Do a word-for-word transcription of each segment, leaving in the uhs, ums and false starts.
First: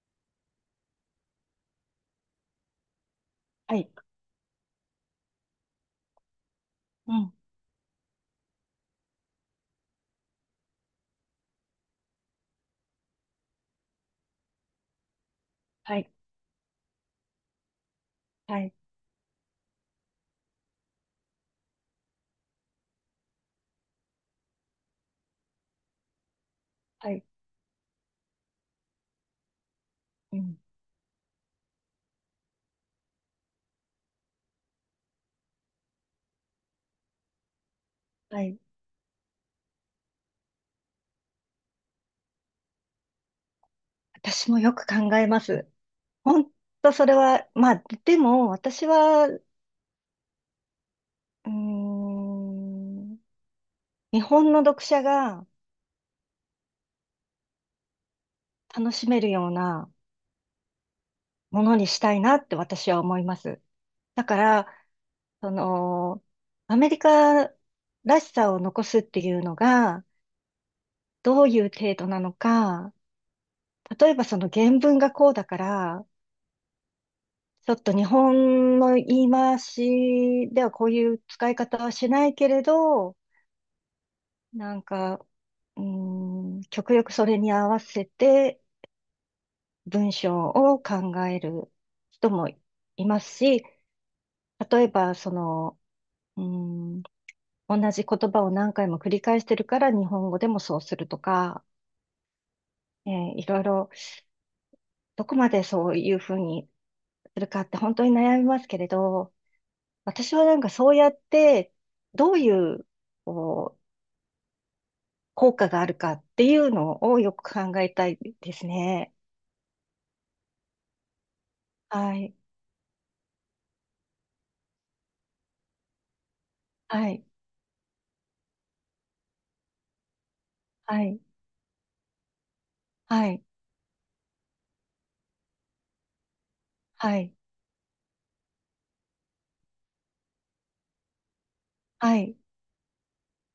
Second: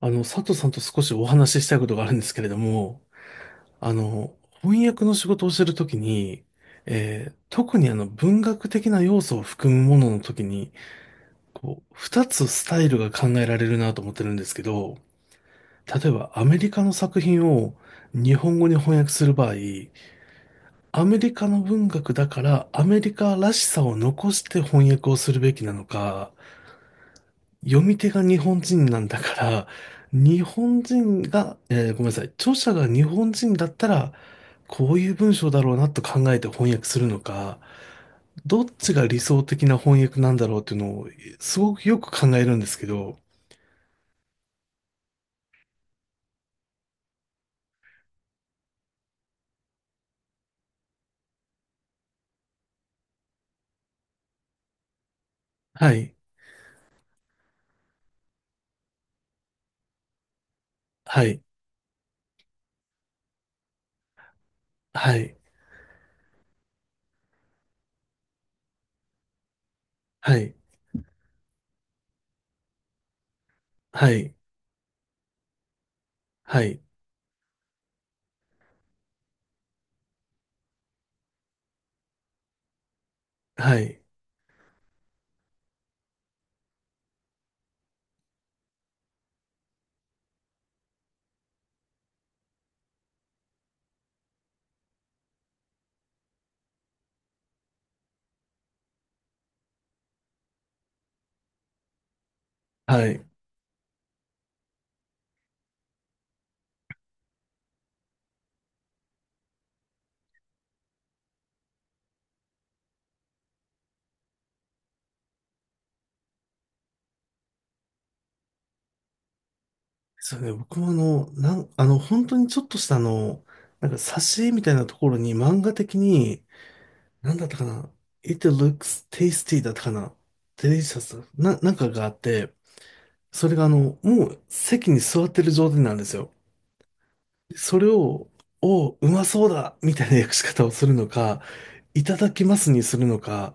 あの、佐藤さんと少しお話ししたいことがあるんですけれども、はい。あの、翻訳の仕事をしてるときに、うえん。ー特にあの文学的な要素を含むもののときに、こう、二つスタイルが考えられるなと思ってるんですけど、は例い。えばアメリカの作品を日本は語い。に翻訳する場合、アメリカの文学だからアメリカらしさを残して翻訳をするべきなのか、はい。読み手が日本人なんだから、う日ん。本人が、えーごめんなさい、著者が日本人だったら、こういう文章だろうなと考えて翻訳するのか、はい。どっちが理想的な翻訳なんだろうっていうのを、すごくよく考えるんですけど、私もよく考えます。本当それは、まあ、でも、私は、うーん、日本の読者がはい、楽しめるようなはい、ものにしたいなって私は思います。だから、はい、その、アメリカらしさを残すっていうのが、はい、どういう程度なのか、例はえばい、その原文がこうだから、はい、ちょっと日本の言い回しではこういう使い方はしないけれど、はい、なんか、うーん、極力それに合わせて文章を考える人もいますし、例えば、その、うーん、同じ言葉を何回も繰り返してるから日本語でもそうするとか、はえーい。いろいろ、どこまでそういうふうにするかって本当に悩みますけれど、私はなんかそうやって、どういう、こう効果があるかっていうのをよく考えたいですね。そうね、僕もあの、なん、あの、は本い、当にちょっとしたあの、なんか挿絵みたいなところに漫画的に、はい、なんだったかな、 It looks tasty だったかな、 はい、Delicious な、なんかがあって、はい、それがあの、もう席に座ってる状態なんですよ。はい、それを、おう、うまそうだみたいな訳し方をするのか、いたはだい。きますにするのか、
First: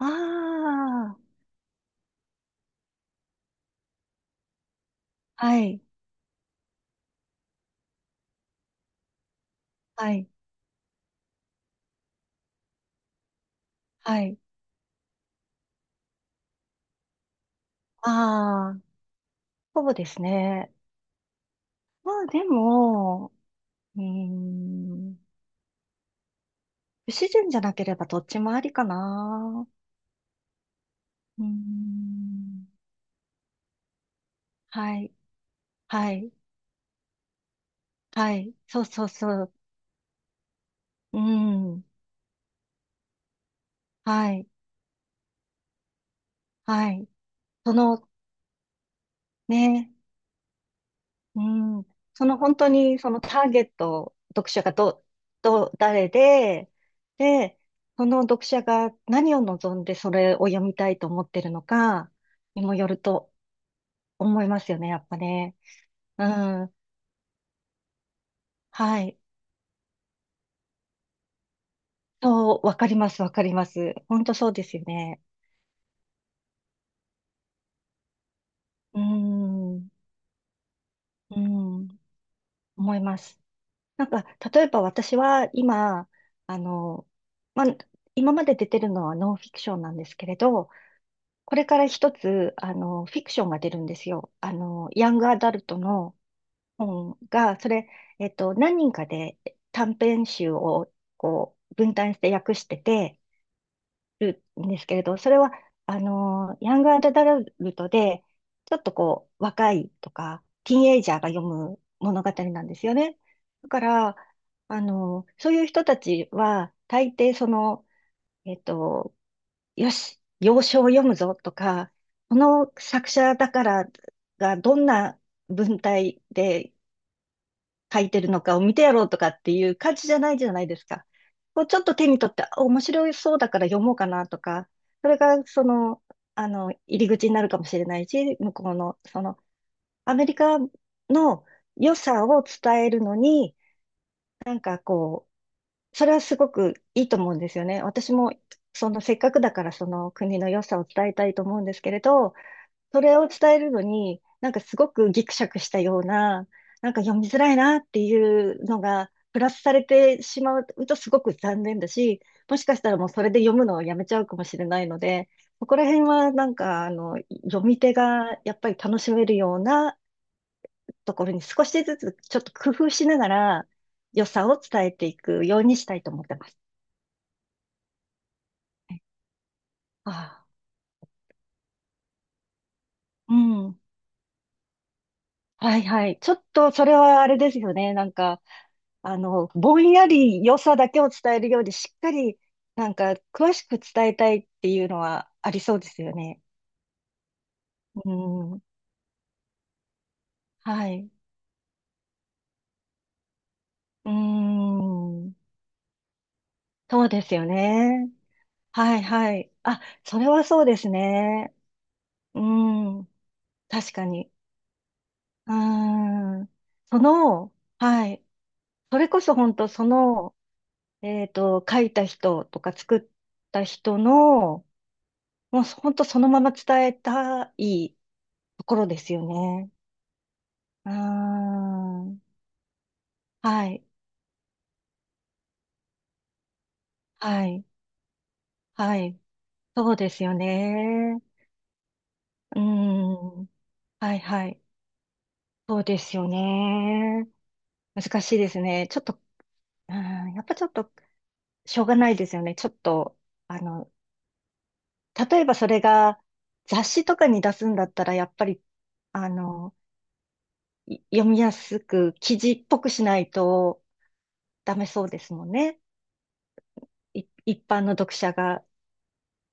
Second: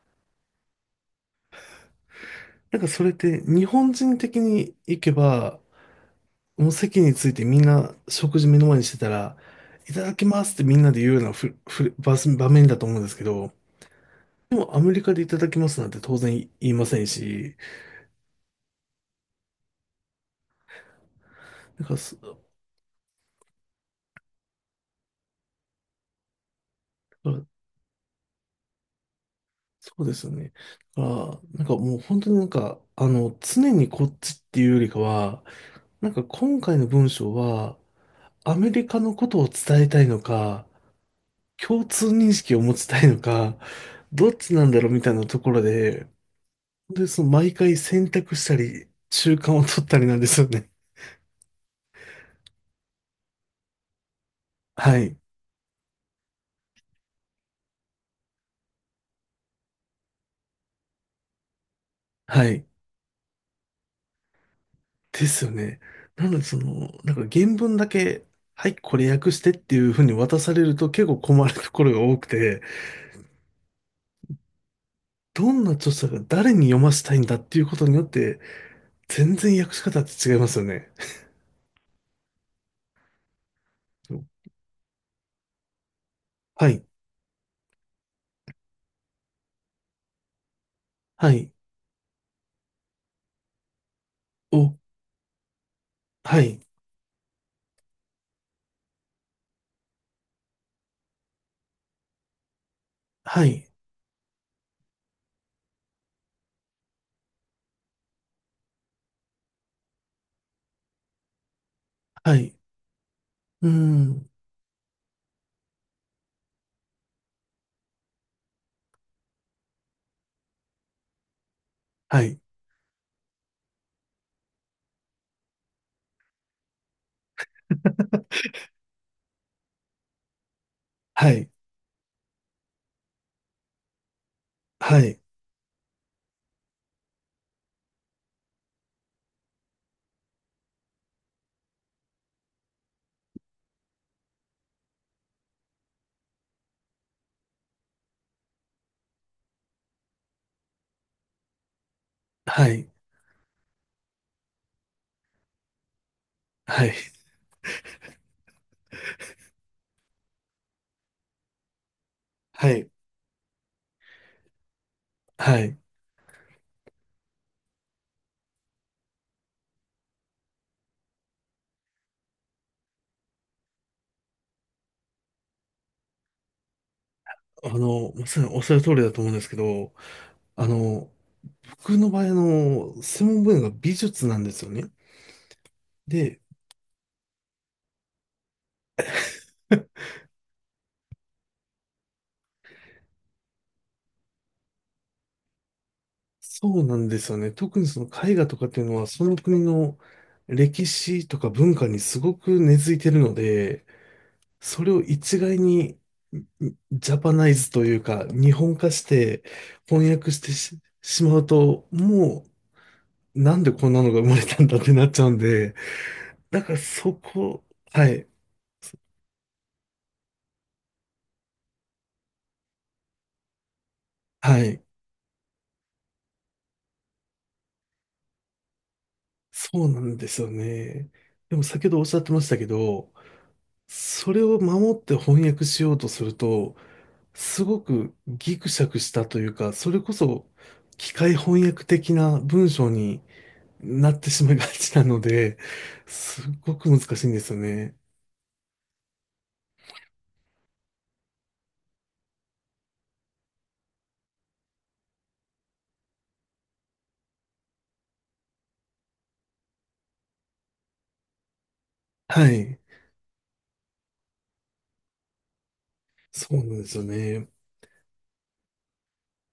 あなんかそれって日本人的に行けあ、はば、い、もう席についてみんな食事目の前にしてたら、いたはだきい、ますってみんなで言うようなふふ場場面だと思うんですけど、はい。でもアメリカでいただきますなんて当然言いませんし、ああ、そうですね。なんかまそあでも、うーん、不自そう然じゃなければどっちもありかな。そうですよね。だかうーら、なんかもう本当になんん、か、あの、常にこっちっていうよりはかい、は、なはんかい、今回の文章は、はい、アメそうリカそうのこそとをう。伝えたいのか、う共ん、通認識を持ちたいのか、どはっい、ちなんだろうみたいなところで、は本当にい。その毎そ回の、選択したり、習慣を取っね、たりなんですよね。うん、その本当にそのターゲット、読者が はど、い。どう、誰で、で、その読者が何を望んでそれを読みたいと思ってるのかはにい。もよると思いますよね、やっぱですよね。ね。なうので、そん。の、なんか原文だけ、はい、こはれい。訳してっていうふうに渡されると結構困るところが多くそて、う、わかります、わかります。本当そうですよね。どんな著者が誰に読ませたいんだっていうことによって、う全然訳ん。しう方って違いますよね。ん。思います。なんそか、う例えば私は今、あはい、の、まあ、今まで出てるのはノンフィクションなんですけれど、はい、これから一つ、あの、フィクションが出るんですよ。あお、の、ヤングアダルトのはい、本が、それ、えっと、何人かで短編集をこう分担して訳しててはい、るんですけれど、それは、あの、ヤングアダルトで、ちょっとこう、若いとか、ティーンエイジャーが読む物語はい、なんですよね。うだーから、ん、あの、そういう人たちは、大抵その、えっと、よし、洋書を読むぞとか、はこい、の作者だからがどんな文体で書いてるのかを見てやろうとかっていう感じじゃないじゃないですか。はい、こうちょっと手に取って、あ、面白そうだから読もうかなとか、はそれい、がその、あの、入り口になるかもしれないし、向こうの、その、アメリカの良さを伝えるのに、なんかこう、それはすごくいいと思うんですよね。私も、そのせっかくだからその国の良さを伝えたいと思うんですけれど、はい、それを伝えるのに、なんかすごくギクシャクしたような、はない、んか読みづらいなっていうのが、プラスされてしまうとすごく残念だし、もしはかしい、たらもうそれで読むのをやめちゃうかもしれないので、はそこい。ら辺はなんか、あの、読み手がやっぱり楽しめるようなところに少しずつちょっと工夫しながら良さを伝えていくようにしたいと思ってます。あの、まさにおっしゃる通りだと思うんですけど、ああ、あの、僕の場合、あの、専う門分野がん。美術なんですよね。はいはい。ちょで、っとそれはあれですよね。なんか、あの、ぼんやり良さだけを伝えるより、しっかり、なんか、詳しく伝えたいっていうのはありそうですよね。そうなんですよね。特にそうの絵画とん。かっていうのは、その国の歴はい。史とか文化にすごく根付いてるので、うそれをん。一概にそうジャでパすよナイズというね。か、日本化はいしはてい。あ、翻それ訳しはてそうでし、すしまうね。と、うもん。うなんでこ確んなかのが生に。まれたんだってなっちゃうんうで、ん。だからそその、こ、ははい。い、それこそ本当その、えっと、書いた人とか作った人はの、い、もう本当そのまま伝えたいところですよね。そうなんですようーね。でも先ほどおっしゃん。ってましたけど、はい。それを守って翻訳しようとすると、はすい。ごくギクシャはクしい。たというか、そそうれでこすよそ機ね。械翻訳的なうー文章にん。なはっい。てしはまいい。がちなので、そうですよすごく難しね。いんですよね。難しいですね。ちょっと、うーん、やっぱちょっと、しょうがないですよね。ちょっと、あの、例えばそれが雑誌とかに出すんだったら、やっぱり、あの、読みやすく記は事っい。ぽくしないとダメそうですもんね。そうなんですよいね。一般の読者が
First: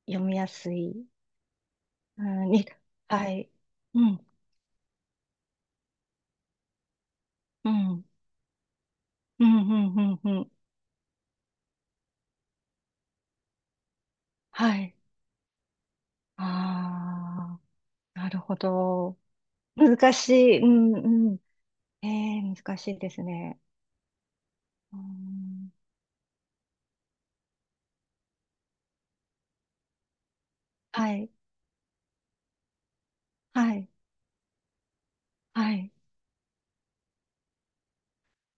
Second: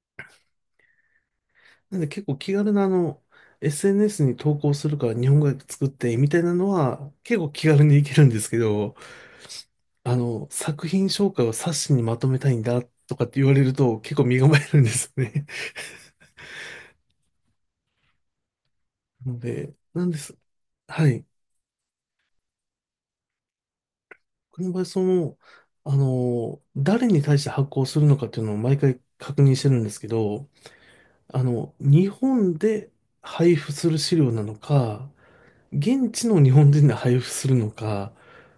読みやすい。なんでう結構ん、気に、軽なあの、はい。う エスエヌエス ん、に投稿するから日本語訳作ってみたいなのは結構気う軽ん、うにいん、けるんですけど、うん、うあん。うの、ん、作品紹介を冊子にまとめたいんだとかって言われると結構身構えはるんでい。すよね。ああ、なるほど。なので、なん難でしす。い。うん、はい。うん。ええ、難しいですね。この場合、うその、ん、あの、誰に対して発行するのかっていうのを毎回確認してるんですけど、はい、あの、日本で配布はすい、る資料なのか、はい。現地の日本人で配布するのか、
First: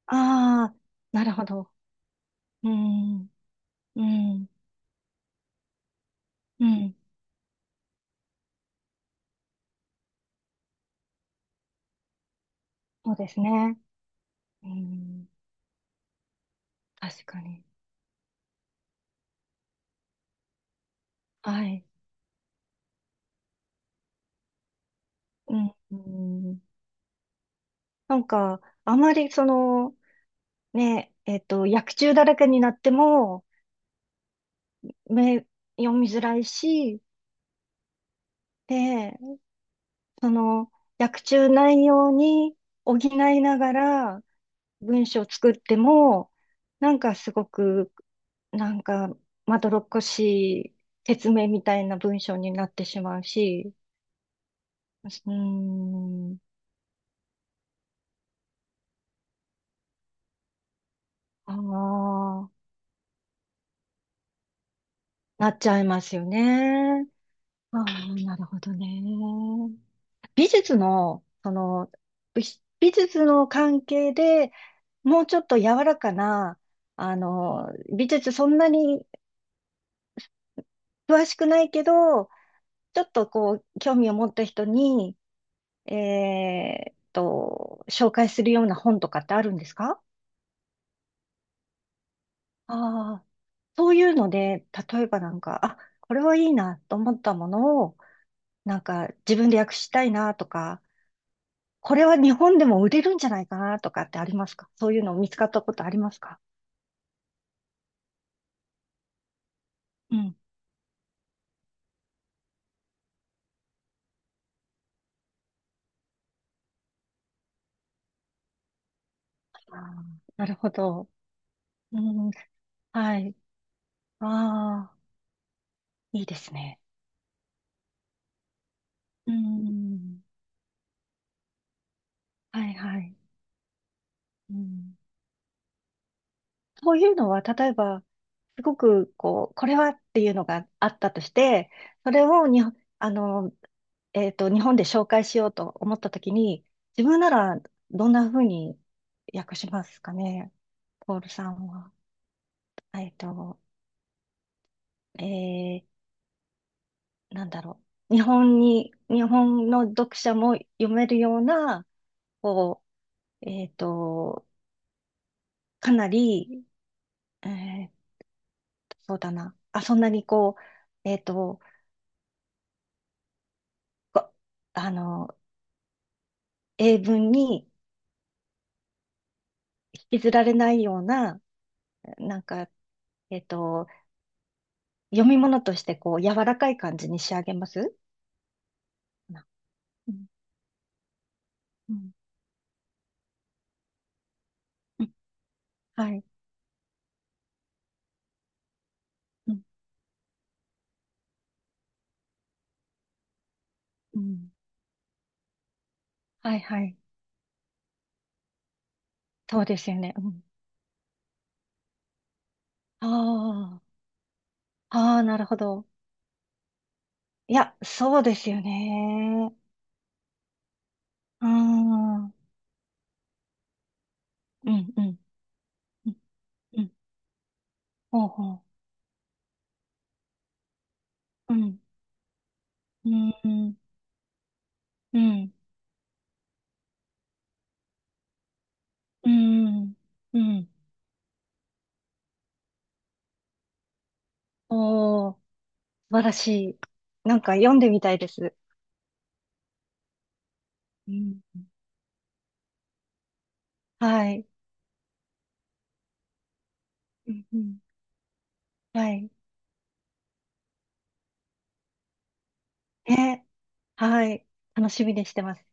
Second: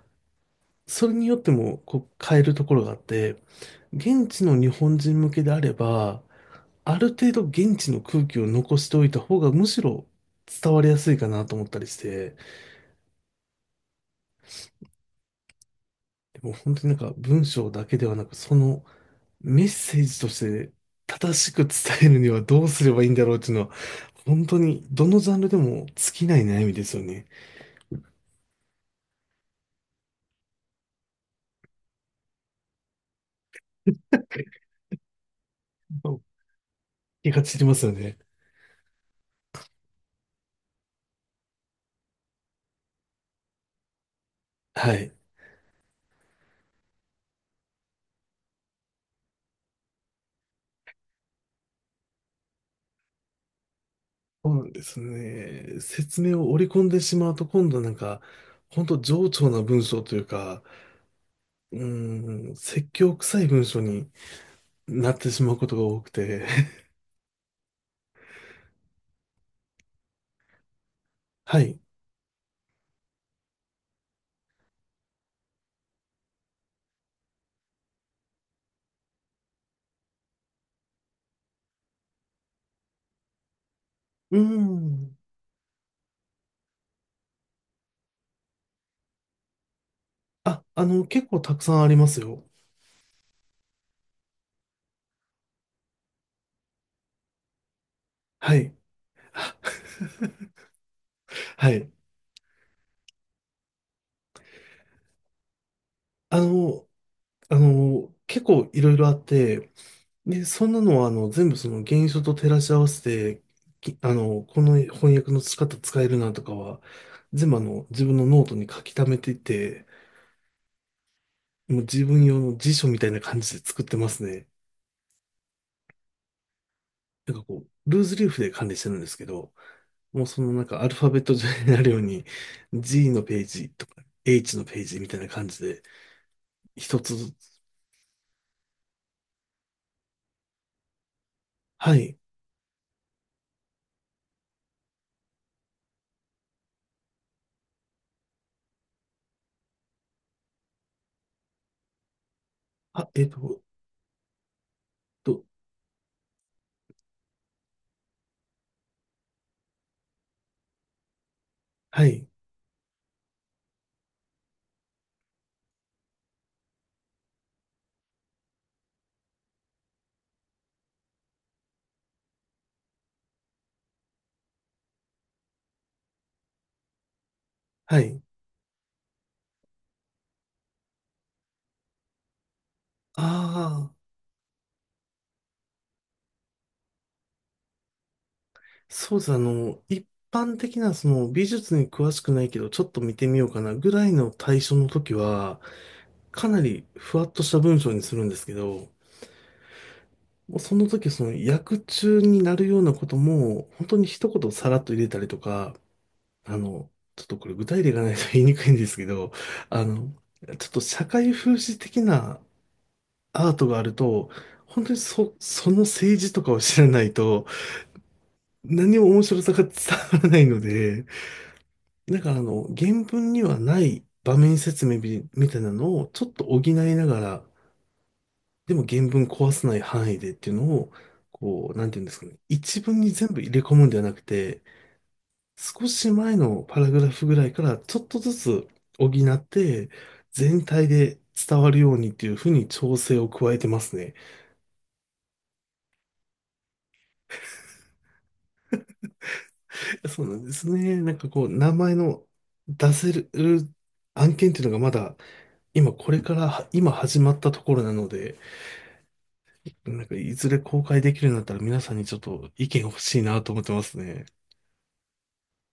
ああ、それなにるよっほてど。もこう変えるとうころがあっん、て、う現地ん、の日本人向けであれば、うん。ある程度現地の空気を残しておいた方がむしろ伝わりやすいかなと思ったりして、そうですね。うん、でも本当になんか確か文に。章だけではなく、そのメッセージとして正しくは伝い。えるにはどうすればいいんだろうっていうのは、本当にどのジャンルうでん、もう尽きないん、悩みですよね。なんか、あまりその、ね、えっと、薬中だらけになっても、目、読みづらいし、気が散りますよね。で、その、薬中内容に補いながらは文い。章を作っても、なんかすごく、なんか、まどろっこしい説明みたいな文章になってしまうし、そうなんですうーね。説ん、明を織り込んでしまうと、今度なんか、本当冗長な文章というか、あうあ、ーん、説教臭い文章になってしなまうっこちとゃがいま多くすよて。ね。ああ、なるほどね。美術の、そはい。の、美美術の関係でもうちょっと柔らかな、あの、美術そんなに詳しくないけど、ちょっとこう、興味を持っうーた人ん。に、えーっと、紹介するような本とかってあるんですか？あ、あの、結構たくさんありますよ。ああ、そういうので、例えばなんか、あ、これはいいなと思ったものを、はい。なんか自分で訳 したいなとか、はい。これは日本でも売れるんじゃないかなとかってありますか？そういうの見つかったことありますあか？の、あの、結構いろいろあって、うん、で、そんなのは、あの、全部その原書と照らし合わせて、きあの、この翻訳の仕方使えるなとかは、全部あの、自分のノートに書き溜めていあて、ー、なるほど。もうう自分ん、用の辞書みたいはない。感じで作ってますね。ああ、いいですね。なんかこう、ルーズリーフで管理してるんですけうど、もん、うそのなんかアルファベット上になるように、はいは G い。のページとか、う エイチ のペーん、ジみたいな感じで、そう一いつうのずは、つ、例えば、すごく、こう、これはっていうのがあったとして、はそい、れをに、あの、えっと、日本で紹介しようと思ったときに、自分ならどんなふうに訳しますかね、ポールさんは。あ、えっえっと、と、えと、ー、なんだろう。日本に、日本の読者も読めるような、はい、こう、えっと、かなり、えーと、そうだな。あ、そんなにこう、えっと、こあの、英文にはい、引きずられないような、なんか、えっと、ああ、読み物としてこう、柔らかい感じに仕上げます。そうですね。あな、の、一うん、般的なその美術にう詳ん、しくないけど、ちょっと見てみようかなぐらいの対象のうん、時は、はい。かなりふわっとした文章にするんですけど、うん。もうその時その役中になるようなことも、本当にう一ん、言さらっと入れたりとか、はあい、はの、い。ちょっとこれ具体例がないと言いにくいんですけど、そうであすよの、ね。うん。ちょっと社会風刺的なアートがああると、本当にあ、ああ、そ、なるほそのど。政治とかを知らないと、いや、そうですよ何も面白さね。が伝わらないので、うーん。なんうかん、あの、原文にはない場面う説ん。明うん、みみたいなのをちょっと補いうん。ながら、ほうほう。でも原文壊さない範囲でっていうのを、うこう、ん。なんていうんですかね。一文うに全ん、部う入れ込ん、むんではなくて、うん、少し前のパラグラフぐらいからちょっとずつ補うって、ん、う全ん。体で伝わるようにっていうふうに調整を加えてますね。おー、素晴らしい。なんか読んでみたいです。そうなんですね。うなんかん、こう、名前の出せるは案い。件っていうのがまだ、今これから、今始まうっん、たうとこん、ろなので、はい。なんか、いずれ公開できるようになったら皆さんにちょっと意見欲え、しいなと思ってますはね。い。楽しみにしてます。